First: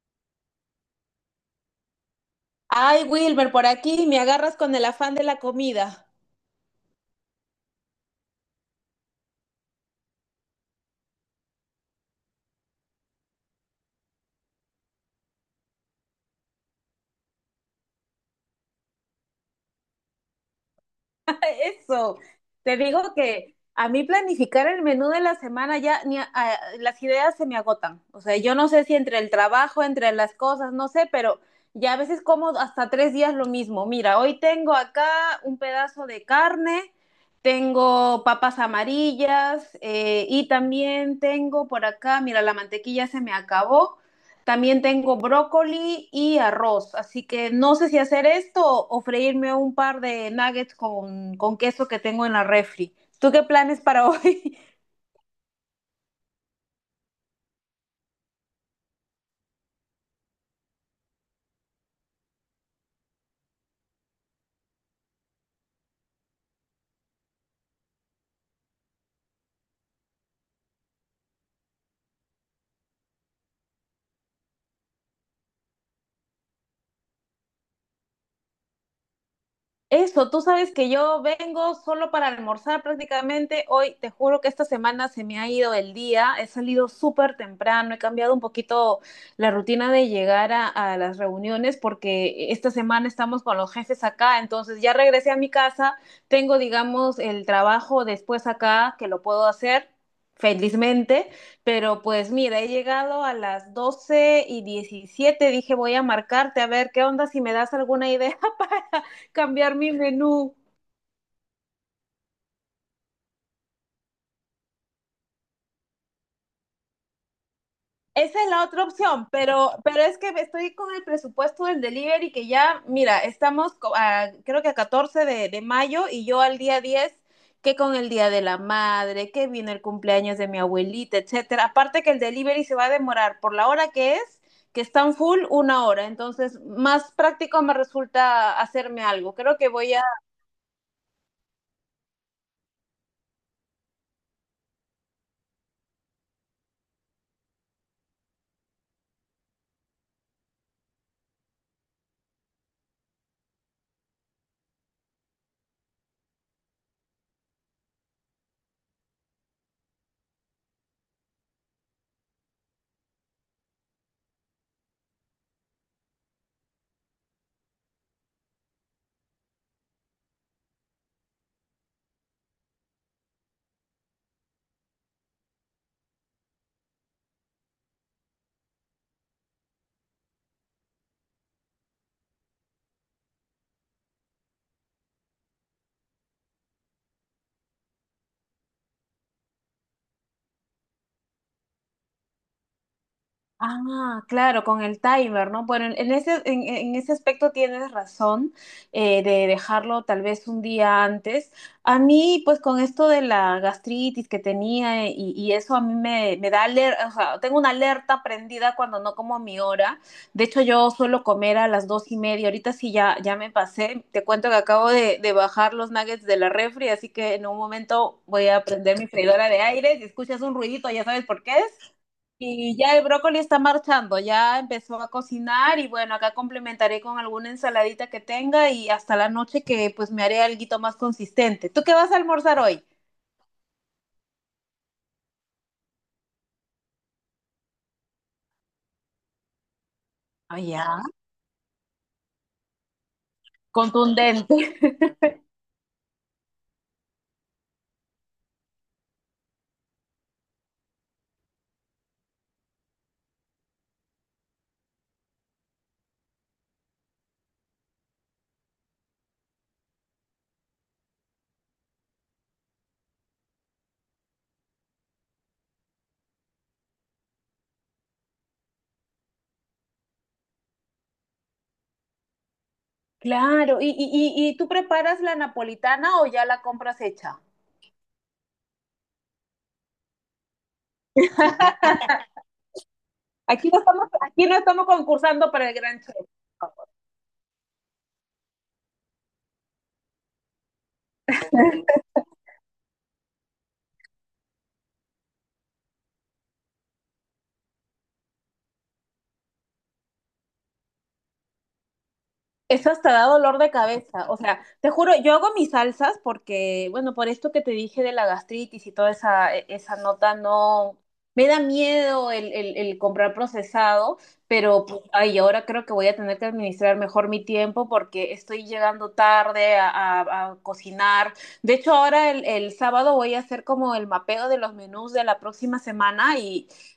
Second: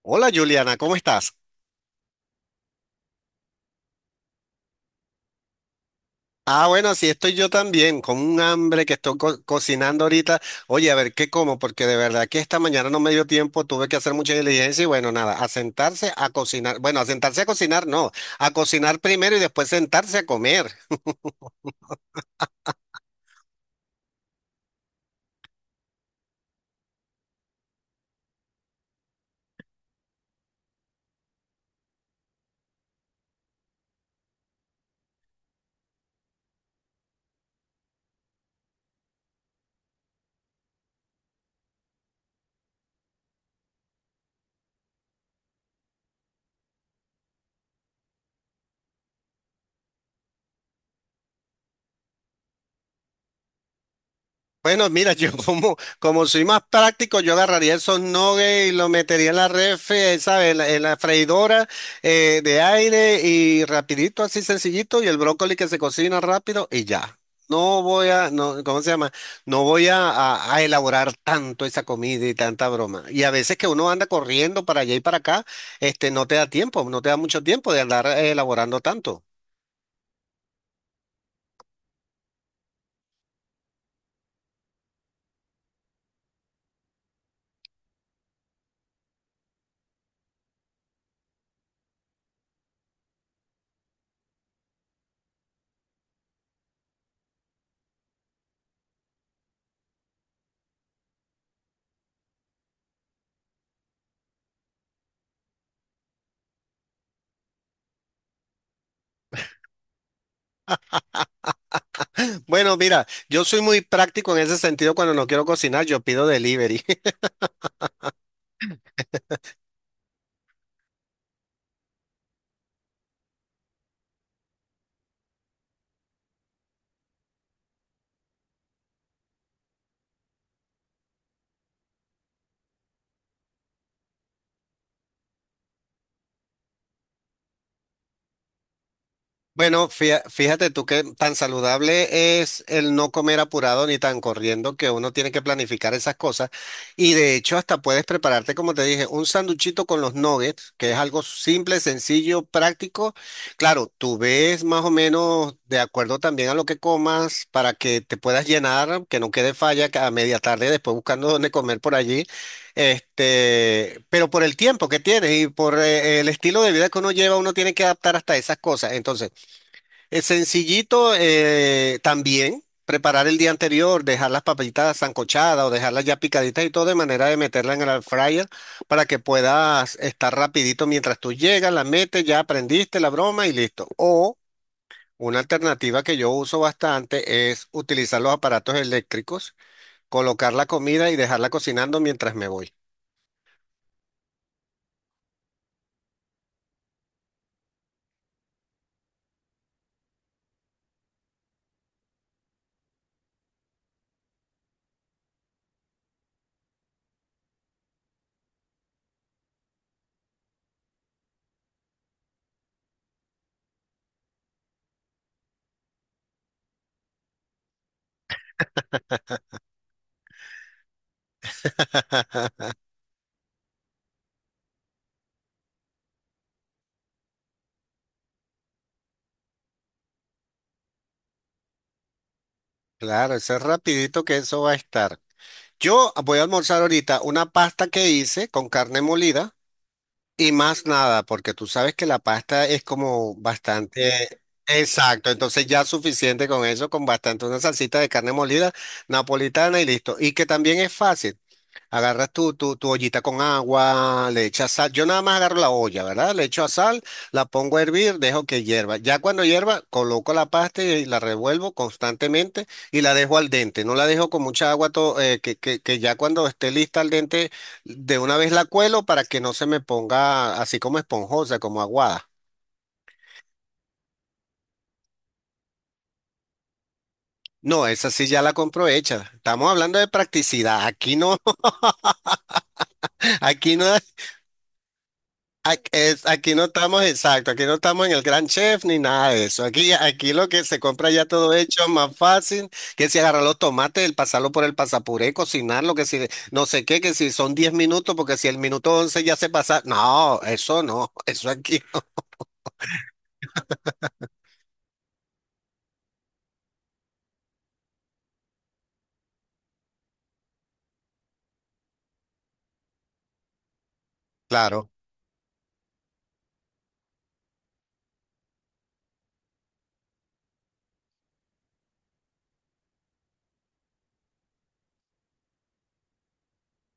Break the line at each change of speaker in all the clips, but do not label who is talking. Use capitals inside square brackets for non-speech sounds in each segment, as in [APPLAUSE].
Hola Juliana, ¿cómo estás?
Ay, Wilmer, por aquí me agarras con el afán de la comida.
Ah, bueno, sí estoy yo también, con un hambre que estoy cocinando ahorita. Oye, a ver, ¿qué como? Porque de verdad que esta mañana no me dio tiempo, tuve que hacer mucha diligencia y bueno, nada, a sentarse a cocinar. Bueno, a sentarse a cocinar, no, a cocinar primero y después sentarse a comer.
[LAUGHS] Eso, te digo que a mí planificar el menú de la semana ya ni las ideas se me agotan. O sea, yo no sé si entre el trabajo, entre las cosas, no sé, pero ya a veces como hasta 3 días lo mismo. Mira, hoy tengo acá un pedazo de carne, tengo papas amarillas y también tengo por acá, mira, la mantequilla se me acabó. También tengo brócoli y arroz, así que no sé si hacer esto o freírme un par de nuggets con queso que tengo en la refri. ¿Tú qué planes para [LAUGHS] hoy?
Bueno, mira, [LAUGHS] yo como, como soy más práctico, yo agarraría esos nuggets y lo metería en la refri, ¿sabes? En la freidora de aire y rapidito, así sencillito, y el brócoli que se cocina rápido y ya. No voy a, no, ¿cómo se llama? No voy a, a elaborar tanto esa comida y tanta broma. Y a veces que uno anda corriendo para allá y para acá, no te da tiempo, no te da mucho tiempo de andar elaborando tanto.
Eso, tú sabes que yo vengo solo para almorzar prácticamente. Hoy te juro que esta semana se me ha ido el día. He salido súper temprano. He cambiado un poquito la rutina de llegar a las reuniones porque esta semana estamos con los jefes acá. Entonces ya regresé a mi casa. Tengo, digamos, el trabajo después acá que lo puedo hacer. Felizmente, pero pues mira, he llegado a las 12:17, dije voy a marcarte a ver qué onda si me das alguna idea [LAUGHS] cambiar mi menú.
Bueno, mira, yo soy muy práctico en ese sentido cuando no quiero cocinar, yo pido delivery. [LAUGHS]
Esa es la otra opción, pero es que estoy con el presupuesto del delivery que ya, mira, estamos a, creo que a 14 de mayo y yo al día 10 que con el Día de la Madre, que viene el cumpleaños de mi abuelita, etcétera. Aparte que el delivery se va a demorar por la hora que es, que están full una hora. Entonces, más práctico me resulta hacerme algo. Creo que
Bueno,
voy a.
fíjate tú que tan saludable es el no comer apurado ni tan corriendo que uno tiene que planificar esas cosas. Y de hecho hasta puedes prepararte, como te dije, un sanduchito con los nuggets, que es algo simple, sencillo, práctico. Claro, tú ves más o menos de acuerdo también a lo que comas para que te puedas llenar, que no quede falla que a media tarde después buscando dónde comer por allí. Pero por el tiempo que tienes y por el estilo de vida que uno lleva, uno tiene que adaptar hasta esas cosas. Entonces, es sencillito también preparar el día anterior, dejar las papitas sancochadas o dejarlas ya picaditas y todo de manera de meterla en el air fryer para que puedas estar rapidito mientras tú llegas, la metes, ya aprendiste la broma y listo. O una alternativa que yo uso bastante es utilizar los aparatos eléctricos, colocar la comida y dejarla cocinando mientras me voy.
Ah, claro, con el timer, ¿no? Bueno, en ese aspecto tienes razón de dejarlo tal vez un día antes. A mí, pues con esto de la gastritis que tenía y eso a mí me da alerta, o sea, tengo una alerta prendida cuando no como a mi hora. De hecho, yo suelo comer a las 2:30. Ahorita sí ya, ya me pasé. Te cuento que acabo de bajar los nuggets de la refri, así que en un momento voy a prender mi freidora de aire. Si escuchas un ruidito, ya sabes por qué es.
[LAUGHS]
Y ya el brócoli está marchando, ya empezó a cocinar y bueno, acá complementaré con alguna ensaladita que tenga y hasta la noche que pues me haré alguito más consistente. ¿Tú qué vas a almorzar hoy?
Claro, eso es rapidito que eso va a estar. Yo voy a almorzar ahorita una pasta que hice con carne molida. Y
Ah,
más
ya.
nada, porque tú sabes que la pasta es como bastante...
Contundente. [LAUGHS]
Exacto, entonces ya suficiente con eso, con bastante una salsita de carne molida napolitana y listo. Y que también es fácil. Agarras tu ollita con agua, le echas sal. Yo nada más agarro la olla, ¿verdad? Le echo a sal, la pongo a hervir, dejo que hierva. Ya cuando hierva, coloco la pasta y la revuelvo constantemente y la dejo al dente. No la dejo con mucha agua, que ya cuando esté lista al dente de una vez la cuelo para que no se me ponga así como esponjosa, como aguada.
Claro. ¿Y tú preparas la napolitana o ya la compras hecha?
No, esa sí ya la compro hecha. Estamos hablando de practicidad. Aquí no,
[LAUGHS]
[LAUGHS] aquí no,
Aquí no estamos concursando para el gran chef.
aquí no estamos, exacto. Aquí no estamos en el gran chef ni nada de eso. Aquí lo que se compra ya todo hecho, más fácil, que si agarrar los tomates, el pasarlo por el pasapuré, cocinarlo, que si no sé qué, que si son 10 minutos, porque si el minuto 11 ya se pasa. No, eso no, [LAUGHS] eso aquí.
Eso hasta da dolor de cabeza. O sea, te juro, yo hago mis salsas porque, bueno, por esto que te dije de la gastritis y toda esa, esa nota, no. Me da miedo el comprar procesado, pero
Claro,
pues, ay, ahora creo que voy a tener que administrar mejor mi tiempo porque estoy llegando tarde a cocinar. De hecho, ahora el sábado voy a hacer como el mapeo de los menús de la próxima semana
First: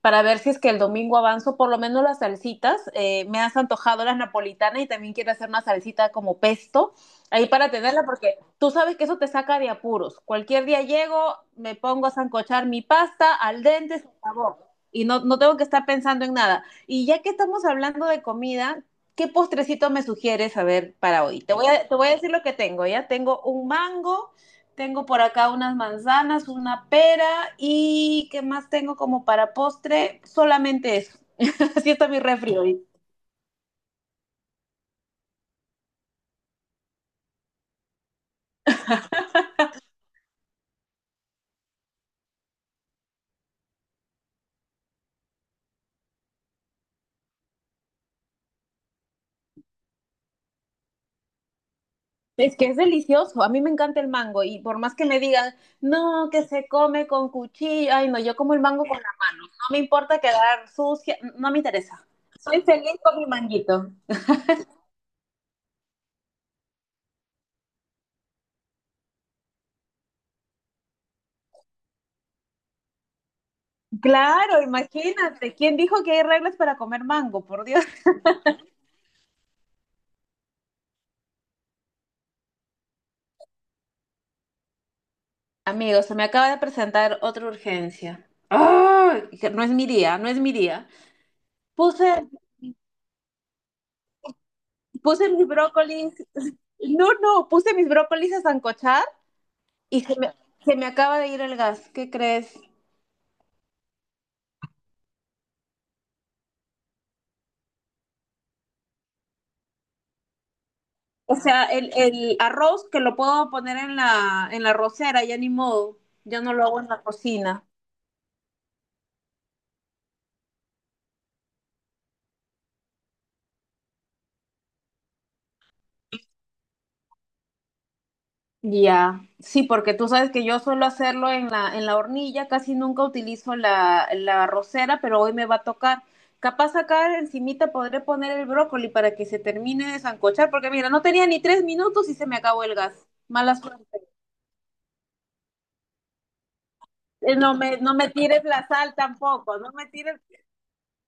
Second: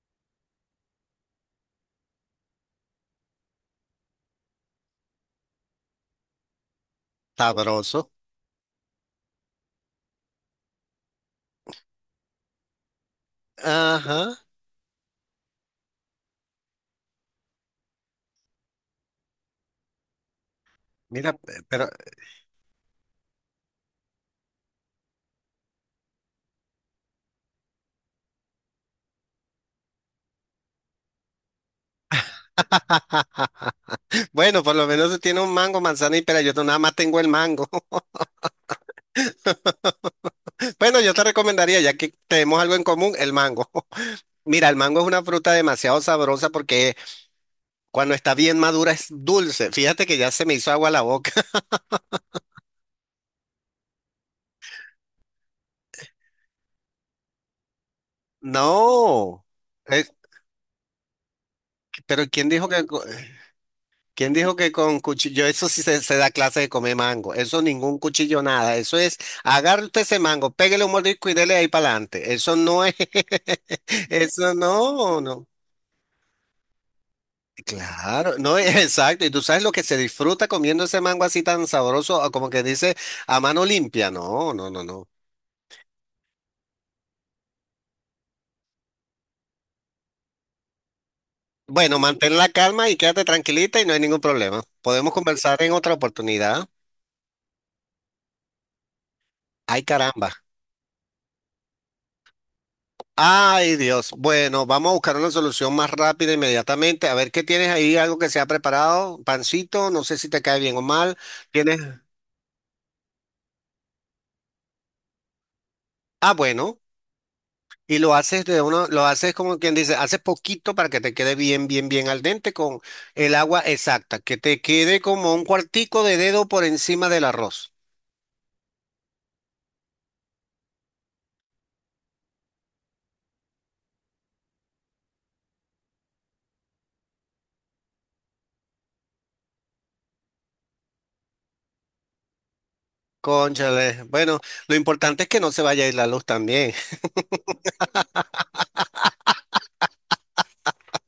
para ver si es que el domingo avanzo, por lo menos las salsitas. Me has antojado las napolitanas y también quiero hacer una salsita como pesto ahí para tenerla,
sabroso.
porque tú sabes que eso te saca de apuros. Cualquier día llego, me pongo a sancochar mi pasta al dente, se
Ajá.
acabó. Y no, no tengo que estar pensando en nada. Y ya que estamos hablando de comida, ¿qué postrecito me sugieres a ver para
Mira,
hoy? Te voy
pero
a, te voy a decir lo que tengo, ¿ya? Tengo un mango, tengo por acá unas manzanas, una pera y ¿qué más tengo como para postre? Solamente eso. [LAUGHS] Así está mi refri hoy.
bueno, por lo menos tiene un mango, manzana y pera. Yo nada más tengo el mango. [LAUGHS] Bueno, yo te recomendaría, ya que tenemos algo en común, el mango. [LAUGHS] Mira, el mango es una fruta demasiado sabrosa porque cuando está bien madura es dulce. Fíjate que ya se me hizo agua la boca. [LAUGHS]
Es que es delicioso, a mí me encanta el mango y por más que me digan, no, que se come con cuchillo, ay no, yo como el mango con la mano,
No.
no me
Es-
importa quedar sucia, no me interesa.
pero ¿quién
Soy
dijo que,
feliz con mi manguito.
quién dijo que con cuchillo? Eso sí se da clase de comer mango. Eso ningún cuchillo, nada. Eso es, agarre usted ese mango, pégale un mordisco y dele ahí para adelante. Eso no es, [LAUGHS] eso
Claro,
no, no.
imagínate, ¿quién dijo que hay reglas para comer mango? Por Dios.
Claro, no, [LAUGHS] exacto. Y tú sabes lo que se disfruta comiendo ese mango así tan sabroso, o como que dice a mano limpia. No, no, no, no.
Amigos, se me acaba de presentar otra urgencia. ¡Ay! Que no es mi día, no es mi día.
Bueno,
puse,
mantén la calma y quédate tranquilita y no hay ningún problema. Podemos
puse mis
conversar en otra
brócolis,
oportunidad.
no, no, puse mis brócolis a sancochar
Ay,
y se me,
caramba.
se me acaba de ir el gas, ¿qué crees?
Ay, Dios. Bueno, vamos a buscar una solución más rápida inmediatamente. A ver qué tienes ahí, algo que se ha preparado. Pancito, no sé si te cae bien o mal.
O sea,
¿Tienes?
el arroz que lo puedo poner en la, arrocera, ya ni modo,
Ah,
ya no lo hago
bueno.
en la cocina.
Y lo haces de uno, lo haces como quien dice, haces poquito para que te quede bien, bien, bien al dente con el agua exacta, que te quede como un cuartico de dedo por encima del arroz.
Ya, sí, porque tú sabes que yo suelo hacerlo en la hornilla, casi nunca utilizo la arrocera, pero hoy me va a tocar. Capaz acá encimita podré poner el brócoli para que se termine de sancochar, porque mira, no tenía ni 3 minutos y se me acabó el gas. Mala
Cónchale,
suerte.
bueno, lo importante es que no se vaya a ir la luz también.
No me tires la sal tampoco,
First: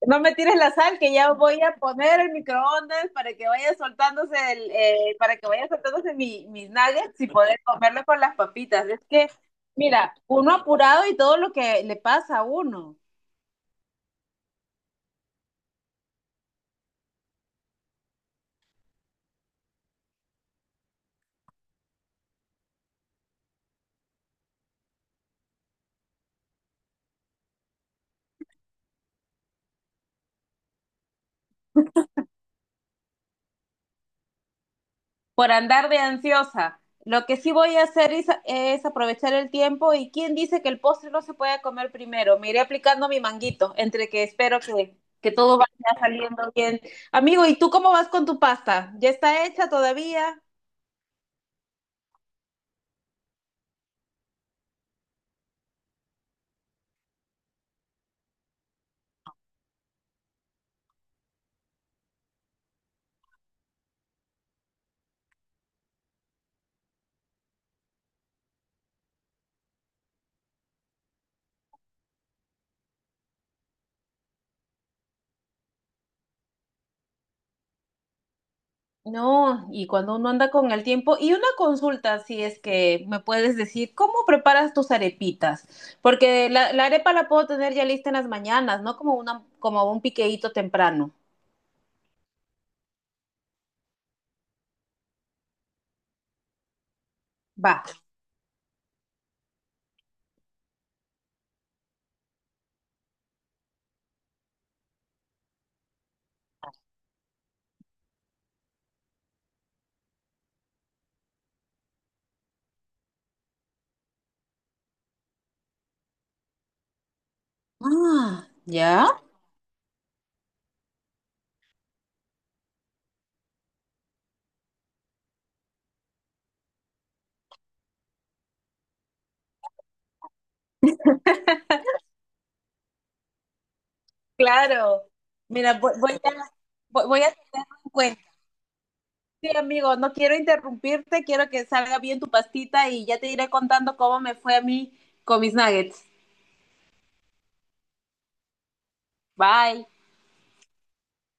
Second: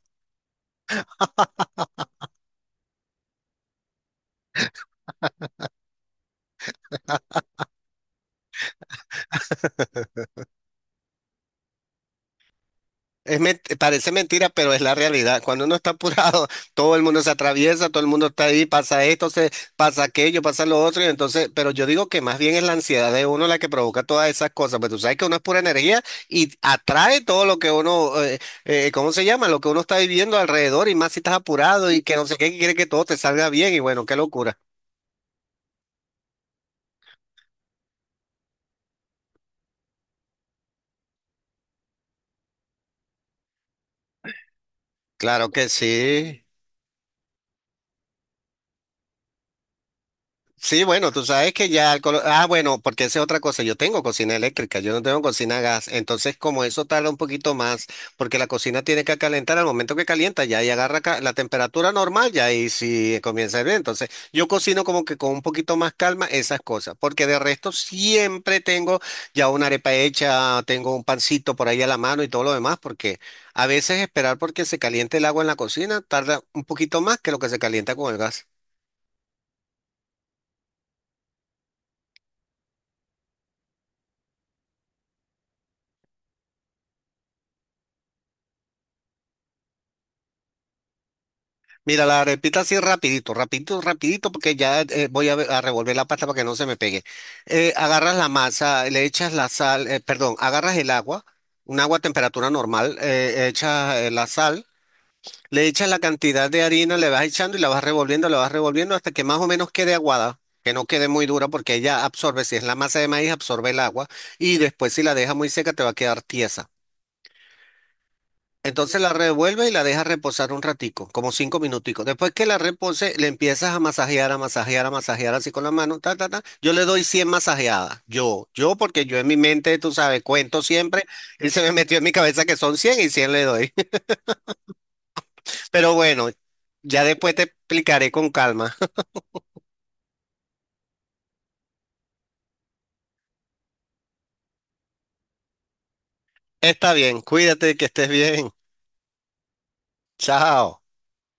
no me tires la sal que ya voy a poner el microondas para que vaya soltándose para que vaya soltándose mis nuggets y poder comerlo con las papitas. Es que, mira, uno apurado y todo lo que le pasa a uno.
Es parece mentira, pero es la realidad. Cuando uno está apurado, [LAUGHS] todo el mundo se atraviesa, todo el mundo está ahí, pasa esto, pasa aquello, pasa lo otro, y entonces, pero yo digo que más bien es la ansiedad de uno la que provoca todas esas cosas, pues tú sabes que uno es pura energía y atrae todo lo que uno, ¿cómo se llama? Lo que uno está viviendo alrededor y más si estás apurado y que no sé qué, que quiere que todo te salga bien y bueno, qué locura.
Por andar de ansiosa. Lo que sí voy a hacer es aprovechar el tiempo y quién dice que el postre no se puede comer primero. Me iré aplicando mi manguito, entre que espero que
Claro
todo
que
vaya
sí.
saliendo bien. Amigo, ¿y tú cómo vas con tu pasta? ¿Ya está hecha todavía?
Sí, bueno, tú sabes que ya el ah, bueno, porque esa es otra cosa. Yo tengo cocina eléctrica, yo no tengo cocina a gas. Entonces, como eso tarda un poquito más, porque la cocina tiene que calentar, al momento que calienta ya ahí agarra la temperatura normal, ya ahí sí comienza a hervir. Entonces, yo cocino como que con un poquito más calma esas cosas, porque de resto siempre tengo ya una arepa hecha, tengo un pancito por ahí a la mano y todo lo demás, porque a veces esperar porque se caliente el agua en la cocina tarda un poquito más que lo que se calienta con el gas.
No, y cuando uno anda con el tiempo, y una consulta, si es que me puedes decir, ¿cómo preparas tus arepitas? Porque la arepa la puedo tener ya lista en las mañanas, ¿no? Como un piqueíto temprano.
Mira, la repito así rapidito, rapidito, rapidito, porque ya voy a revolver la pasta para que no se me pegue.
Va.
Agarras la masa, le echas la sal, perdón, agarras el agua, un agua a temperatura normal, echas la sal, le echas la cantidad de harina, le vas echando y la vas revolviendo hasta que más o menos quede aguada, que no quede muy dura porque ella absorbe, si es la masa de maíz, absorbe el agua y después si la deja muy seca te va a quedar tiesa.
Ah,
Entonces la
ya.
revuelve y la deja reposar un ratico, como 5 minuticos. Después que la repose, le empiezas a masajear, a masajear, a masajear así con la mano, ta, ta, ta. Yo le doy 100 masajeadas. Porque yo en mi mente, tú sabes, cuento siempre y se me metió en mi cabeza que son 100 y 100 le doy.
Claro.
[LAUGHS]
Mira, voy,
Pero
voy
bueno,
a,
ya
voy voy a
después te
tenerlo en
explicaré
cuenta.
con calma.
Sí, amigo, no quiero interrumpirte, quiero que salga bien tu pastita y ya te iré contando cómo me fue a mí con mis nuggets.
[LAUGHS] Está bien, cuídate, que estés bien.
Bye.
Chao.